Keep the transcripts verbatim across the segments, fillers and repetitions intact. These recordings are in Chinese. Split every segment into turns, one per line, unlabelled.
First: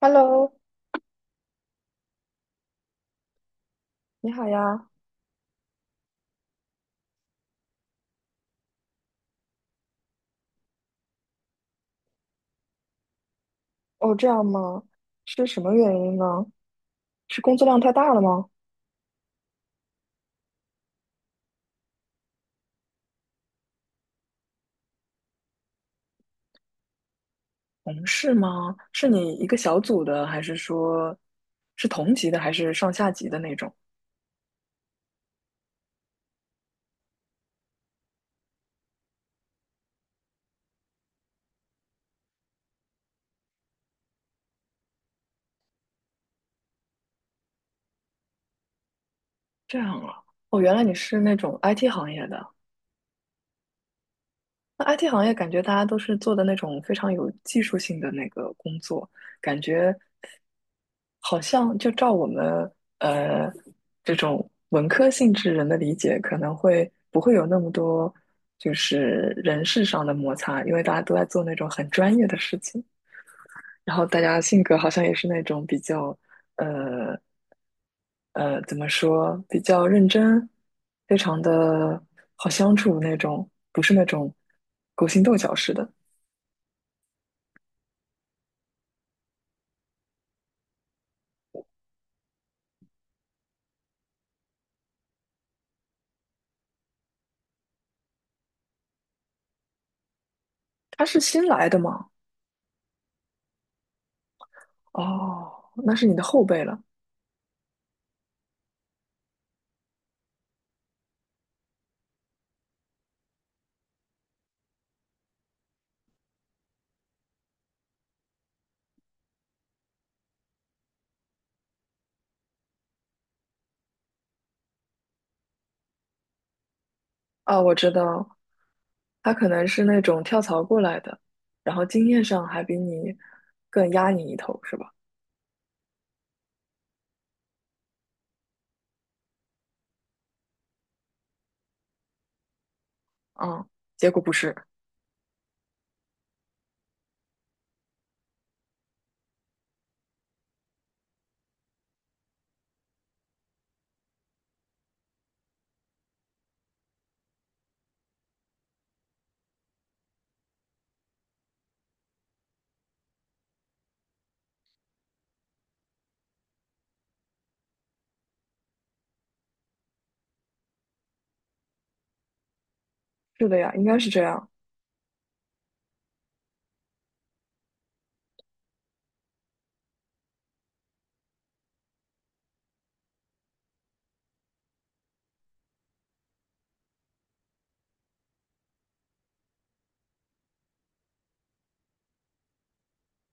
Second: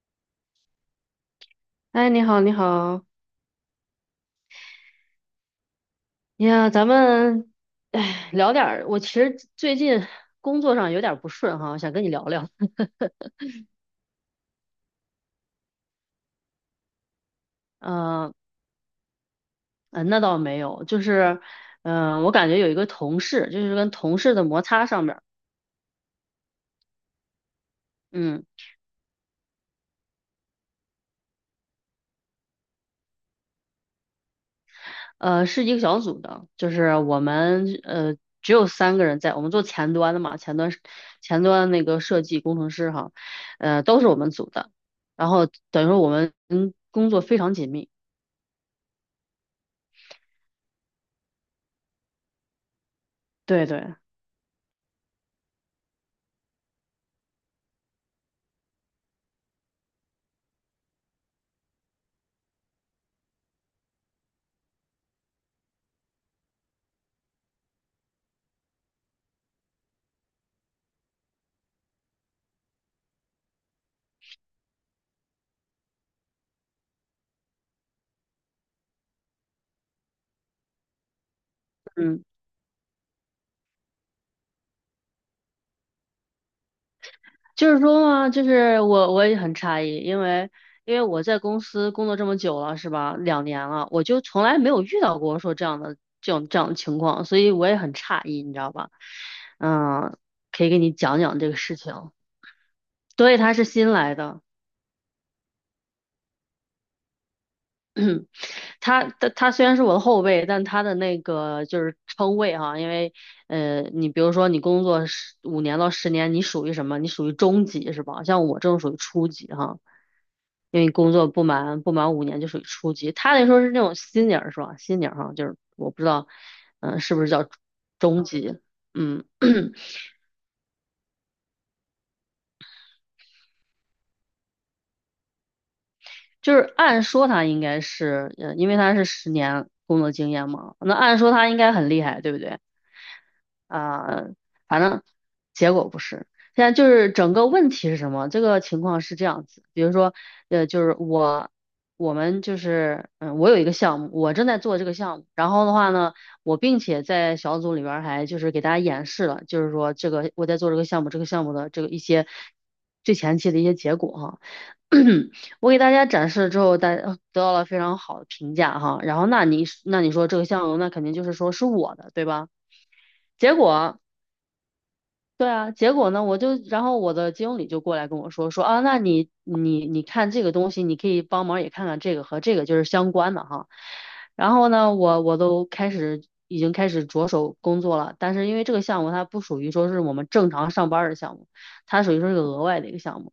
Hello，
哎，你好，你好，
你好呀。
哎呀，咱们，哎，聊点儿。我其实最近工作上有点儿不顺哈，想跟你聊聊。
哦，这样吗？是什么原因呢？是工作量太大了
嗯、
吗？
呃，那倒没有，就是，嗯、我感觉有一个同事，就是跟同事的摩擦上面儿。
同事
嗯，
吗？是你一个小组的，还是说是同级的，还是上下级的那种？
呃，是一个小组的，就是我们呃只有三个人在，我们做前端的嘛，前端是前端那个设计工程师哈，呃，都是我们组的，然后等于说我们嗯工作非常紧密，
这样啊。哦，原来你是那种 I T 行业的。
对对，
那 I T 行业感觉大家都是做的那种非常有技术性的那个工作，感觉好像就照我们呃这种文科性质人的理解，可能会不会有那么多就是人事上的摩擦，因为大家都在做那种很专业的事情，然后大家性格好像也是那种比较呃怎么说比较认真，非常的
嗯。
好相处那种，不是那种勾心斗角式的。
就是说嘛，就是我我也很诧异，因为因为我在公司工作这么久了，是吧？两年了，我就从来没有遇到过说这样的这种这样的情况，所以我也很诧异，你知道吧？嗯，可以给你
他
讲
是
讲
新
这个
来
事
的嘛？
情。对，他是新来的。
哦，那是你的后辈了。
他他他虽然是我的后辈，但他的那个就是称谓哈，因为呃，你比如说你工作十五年到十年，你属于什么？你属于中级是吧？像我这种属于初级哈，因为工作不满不满五年就属于初级。他那时候是那种新 e n 是吧，新 e n 哈，就是我不知道，嗯、是不是叫
啊，我知
中
道，
级？嗯，
他 可能是那种跳槽过来的，然后经验上还比你更压你一头，是吧？
就是按说他应该是，呃，因为他是十年工作经验嘛，那按说他应该很厉害，对不对？
嗯，结果
啊、
不是，
反正结果不是。现在就是整个问题是什么？这个情况是这样子，比如说，呃，就是我，我们就是，嗯，我有一个项目，我正在做这个项目，然后的话呢，我并且在小组里边儿还就是给大家演示了，就是说这个我在做这个项目，这个项目的这个一些最前期的一些结果哈。我给大家展示了之后，大家呃得到了非常好的评价哈。然后那你那你说这个项目，那肯定就是说是我的，对吧？
是
结
的呀，应该
果。
是这样。
对啊，结果呢，我就，然后我的经理就过来跟我说，说啊，那你你你看这个东西，你可以帮忙也看看这个和这个就是相关的哈。然后呢，我我都开始，已经开始着手工作了，但是因为这个项目它不属于说是我们正常上班儿的项目，它属于说是个额外的一个项目。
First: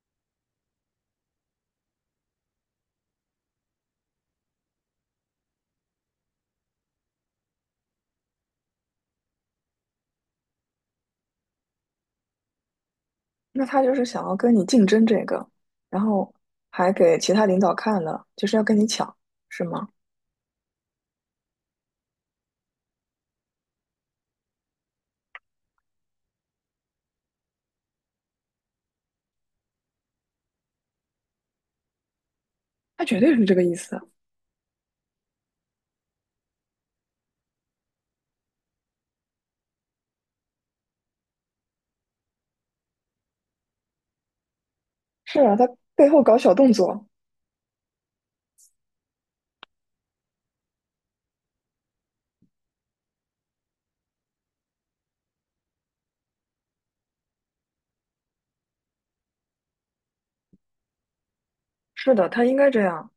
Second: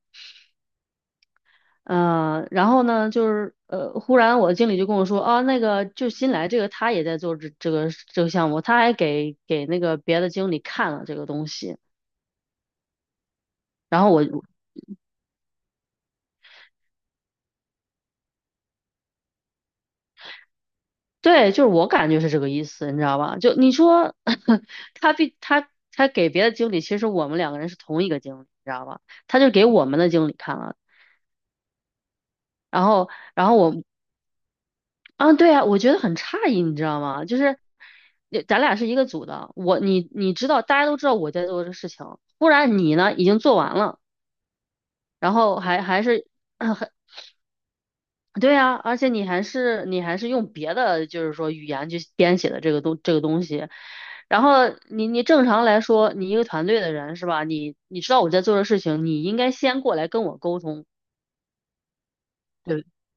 嗯、呃然后呢，就是呃，忽然我的经理就跟我说，啊，那个就新来这个他也在做这这个这个项目，他还给给那个别的经理看了这个东西。
那他就是想要跟你竞争这个，然后还给其他领导看了，就是要跟你抢，是吗？
对，就是我感觉是这个意思，你知道吧？就你说 他比他他给别的经理，其实我们两个人是同一个经理，你知道吧？他就给我们的经理看了，然
他
后
绝对是
然
这
后
个
我
意思。
啊，对啊，我觉得很诧异，你知道吗？就是呃咱俩是一个组的，我你你知道，大家都知道我在做这个事情，忽然你呢已经做完了，然
是啊，
后
他
还还
背后
是。
搞小动作。
对呀，而且你还是你还是用别的，就是说语言去编写的这个东这个东西，然后你你正常来说，你一个团队的人是吧？你你知道我在做的事情，你应该先过来跟我沟通，
是的，他应该这
对，
样。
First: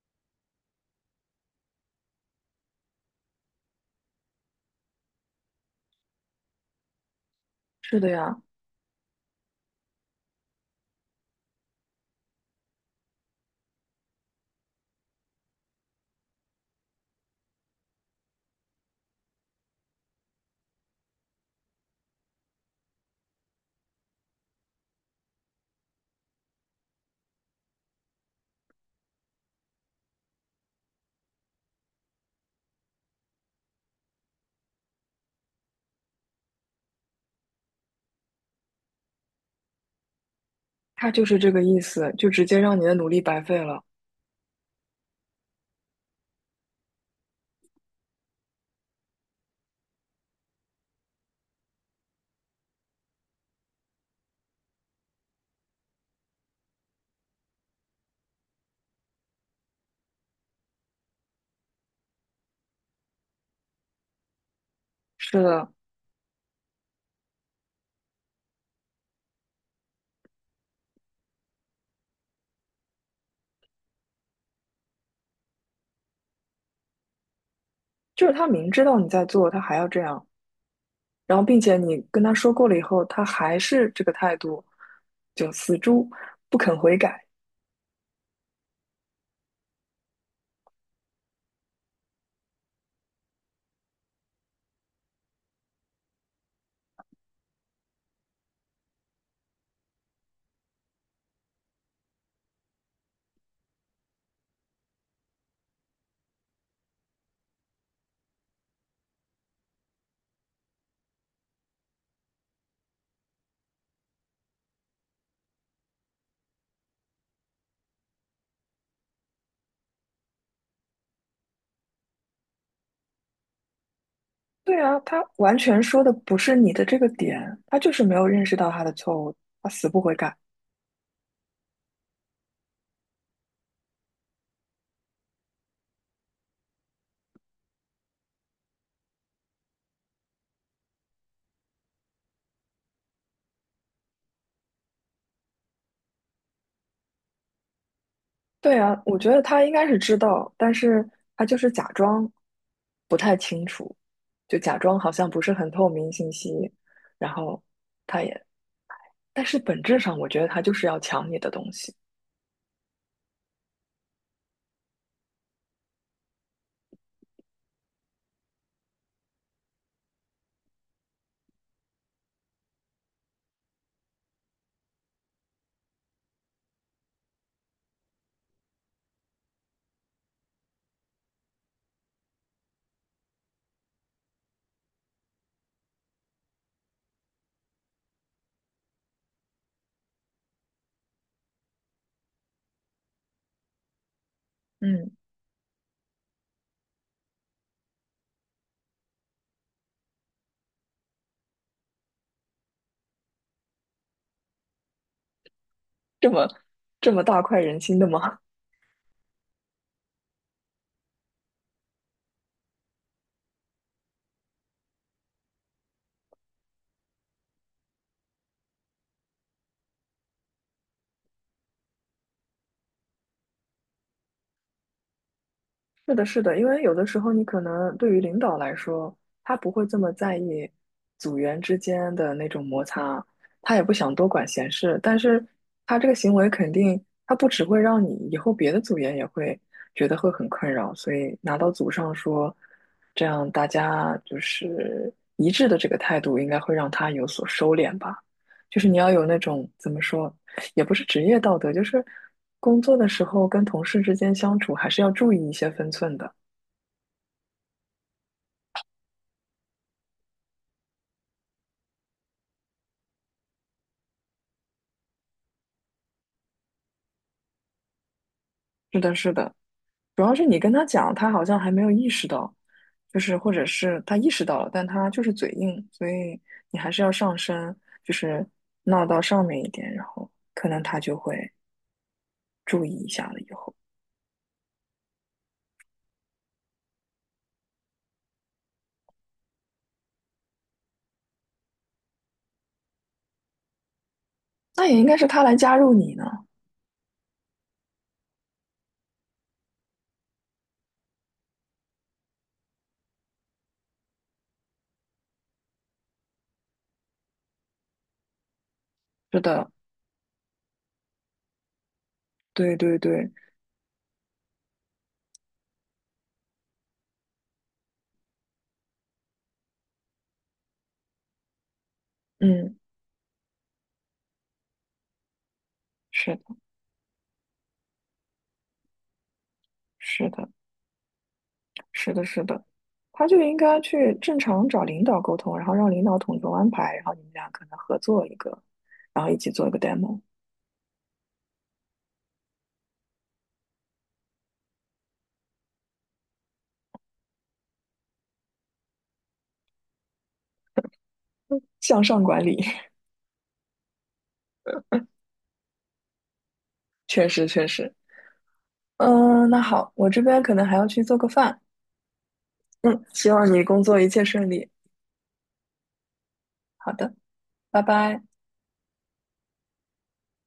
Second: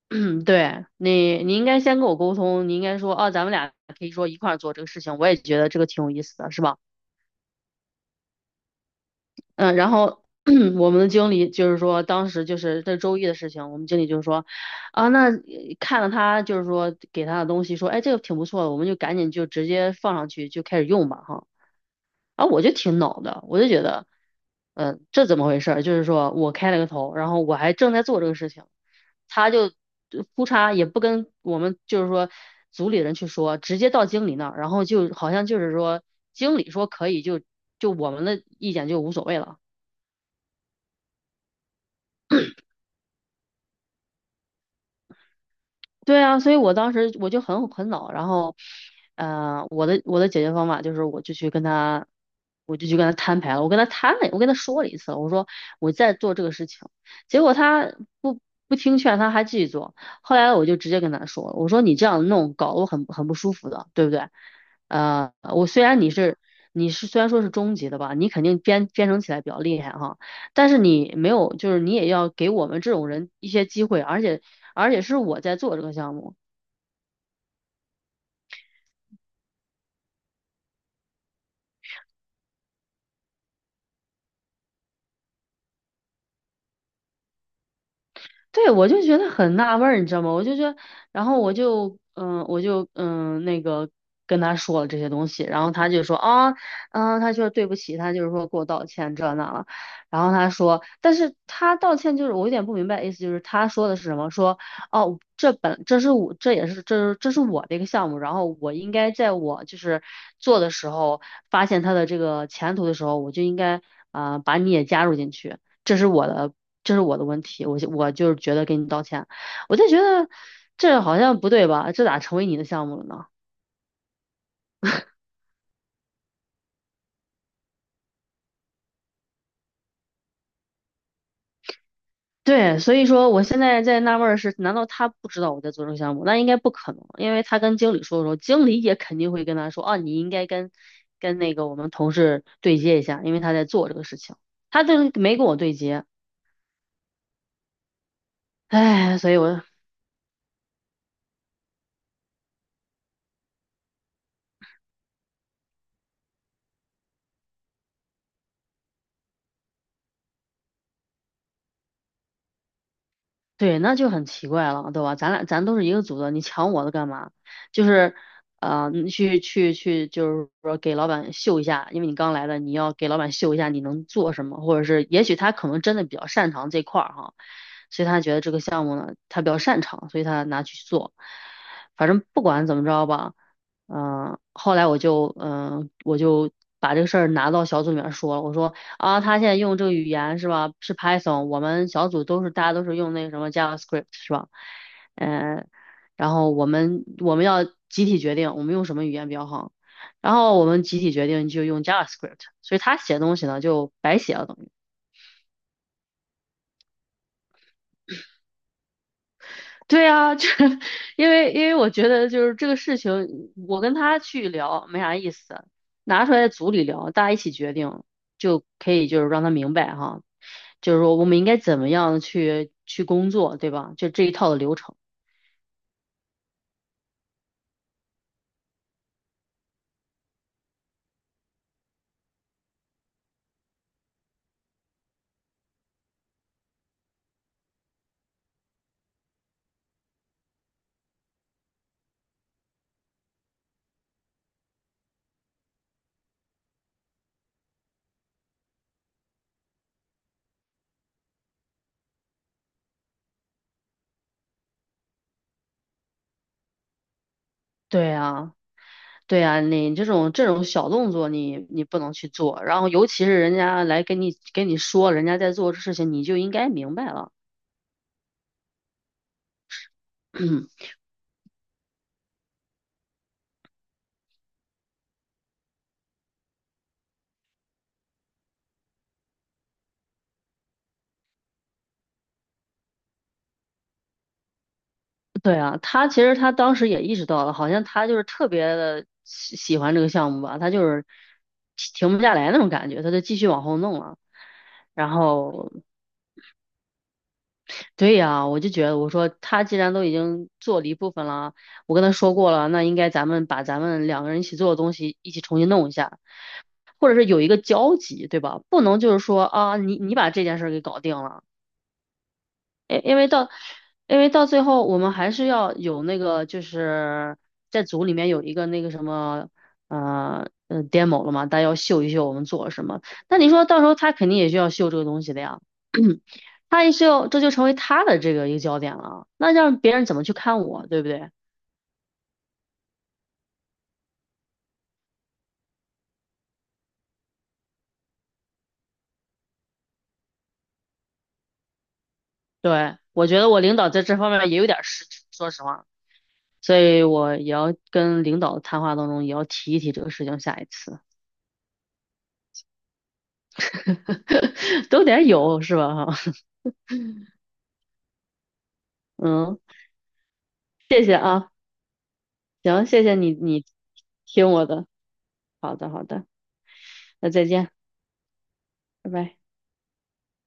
对你你应该先跟我沟通，你应该说啊，咱们俩可以说一块儿做这个事情，我也觉得这个挺有意思的，是吧？
是的呀，
嗯，呃然后 我们的经理就是说，当时就是这周一的事情，我们经理就是说，啊，那呃看了他就是说给他的东西，说，哎，这个挺不错的，我们就赶紧就直接放上去就开始用吧，哈。啊，我就挺恼的，我就觉得，嗯，这怎么回事儿？就是说我开了个头，然后我还正在做这个事情，他就呃呼嚓也不跟我们就是说组里人去说，直接到经理那儿，然后就好像就是说经理说可以就就我们的意见就无所谓了。
他就是这个意思，就直接让你的努力白费了。
对啊，所以我当时我就很很恼，然后，呃，我的我的解决方法就是，我就去跟他，我就去跟他摊牌了，我跟他摊了，我跟他说了一次，我说我在做这个事情，结果他不不听劝，他还继续做，后来我就直接跟他说了，我说你这样弄搞得我很很不舒服的，对不对？呃，
是
我
的，
虽然你是你是虽然说是中级的吧，你肯定编编程起来比较厉害哈，但是你没有，就是你也要给我们这种人一些机会，而且。而且是我在做这个项目。
就是他明知道你在做，他还要这样。然后并且你跟他说过了以后，他还是这个态度，就死猪不肯悔改。
对，我就觉得很纳闷儿，你知道吗？我就觉得，然后我就，嗯、我就，嗯、那个跟他说了这些东西，然后他就说啊，嗯、他说对不起，他就是说给我道歉这那了，然后他说，但是他道歉就是我有点不明白，意思就是他说的是什么？说哦，这本这是我这也是这是这是我的一个项目，然后我应该在我就是做的时候发现他的这个前途的时候，我就应该啊、把你也加入进去。这是我的，这是我的问题，我就我就是觉得给你道歉，我就觉得这好像不对吧？这咋成为你的项目了呢？
对啊，他完全说的不是你的这个点，他就是没有认识到他的错误，他死不悔改。
对，所以说我现在在纳闷儿是，难道他不知道我在做这个项目？那应该不可能，因为他跟经理说的时候，经理也肯定会跟他说，啊，你应该跟跟那个我们同事对接一下，因为他在做这个事情，他就是没跟我对接，
对啊，我
哎，
觉
所以
得
我
他应该是知道，但是他就是假装不太清楚，就假装好像不是很透明信息，然后他也，但是本质上我觉得他就是要抢你的东西。
对，那就很奇怪了，对吧？咱俩咱都是一个组的，你抢我的干嘛？就是，呃，你去去去，就是说给老板秀一下，因为你刚来的，你要给老板秀一下你能做什么，或者是也许他可能真的比较擅长这块儿哈，所以他觉得这个项目呢，他比较擅长，所以他拿去做。反正不管怎么着吧，嗯、后来我就嗯、呃我就把这个事儿拿到小组里面说了，我说。啊，他现在用这个语言是吧？是 P y t h o n,我们小组都是大家都是用那个什么 JavaScript 是吧？
嗯，
嗯、然后我们我们要集体决定我们用什么语言比较好，然后我们集体决定就用 JavaScript,所以他写东西呢就白写了等于。
这么这么大快人心的吗？
对啊，这 因为因为我觉得就是这个事情，我跟他去聊没啥意思，拿出来组里聊，大家一起决定就可以，就是让他明白哈，就是说我们应该怎么样去去工作，对吧？就这一套的流程。
是的，是的，因为有的时候你可能对于领导来说，他不会这么在意组员之间的那种摩擦，他也不想多管闲事，但是他这个行为肯定，他不只会让你以后别的组员也会觉得会很困扰，所以拿到组上说，这样大家就是一致的这个态度，应该会让他有所收敛吧。就是你要有那种怎么说，也不是职业道德，就是工作的时候跟同事之间相处还是要注意一些分寸的。
对啊，对啊，你这种这种小动作你，你不能去做，然后尤其是人家来跟你跟你说人家在做这事情，你就应该明白了。
是的，是的，主要是你跟 他讲，他好像还没有意识到，就是或者是他意识到了，但他就是嘴硬，所以你还是要上升，就是闹到上面一点，然后可能他就会注意一下了。以后
对啊，他其实他当时也意识到了，好像他就是特别的喜喜欢这个项目吧，他就是停停不下来那种感觉，他就继续往后弄了。
那也应
然
该是他来
后，
加入你呢。
对呀，我就觉得我说他既然都已经做了一部分了，我跟他说过了，那应该咱们把咱们两个人一起做的东西一起重新弄一下，或者是有一个交集，对吧？不能就是
是
说
的，
啊，你你把这件事儿给搞定了。
对对
因因为
对，
到，因为到最后我们还是要有那个，就是在组里面有一个那个什么，呃呃，demo 了嘛，大家要秀一秀我们做了
嗯，
什么。那你说到时候他肯定也需要秀这个东西的呀，
是的，
他也是要，这就成为他的这个一个焦点了。那让别人怎么
是
去
的。
看我，对不对？
是的，是的，他就应该去正常找领导沟通，然后让领导统筹安排，然后你们俩可能合作一个，然后一起做一个 demo，
对，我觉得我领导在这方面也有点失职，说实话，所以我也要跟领导谈话当中也要提一提这个事情，下一次
向上管理，
都得有是吧？哈，
确实确实。嗯，
嗯。
那好，我这边可能还要去
谢
做
谢
个
啊，
饭。
行，
嗯，
谢谢
希
你，
望你
你
工作一切顺
听我
利。
的，好的，好的，
好的，
那再见，
拜拜。
拜拜。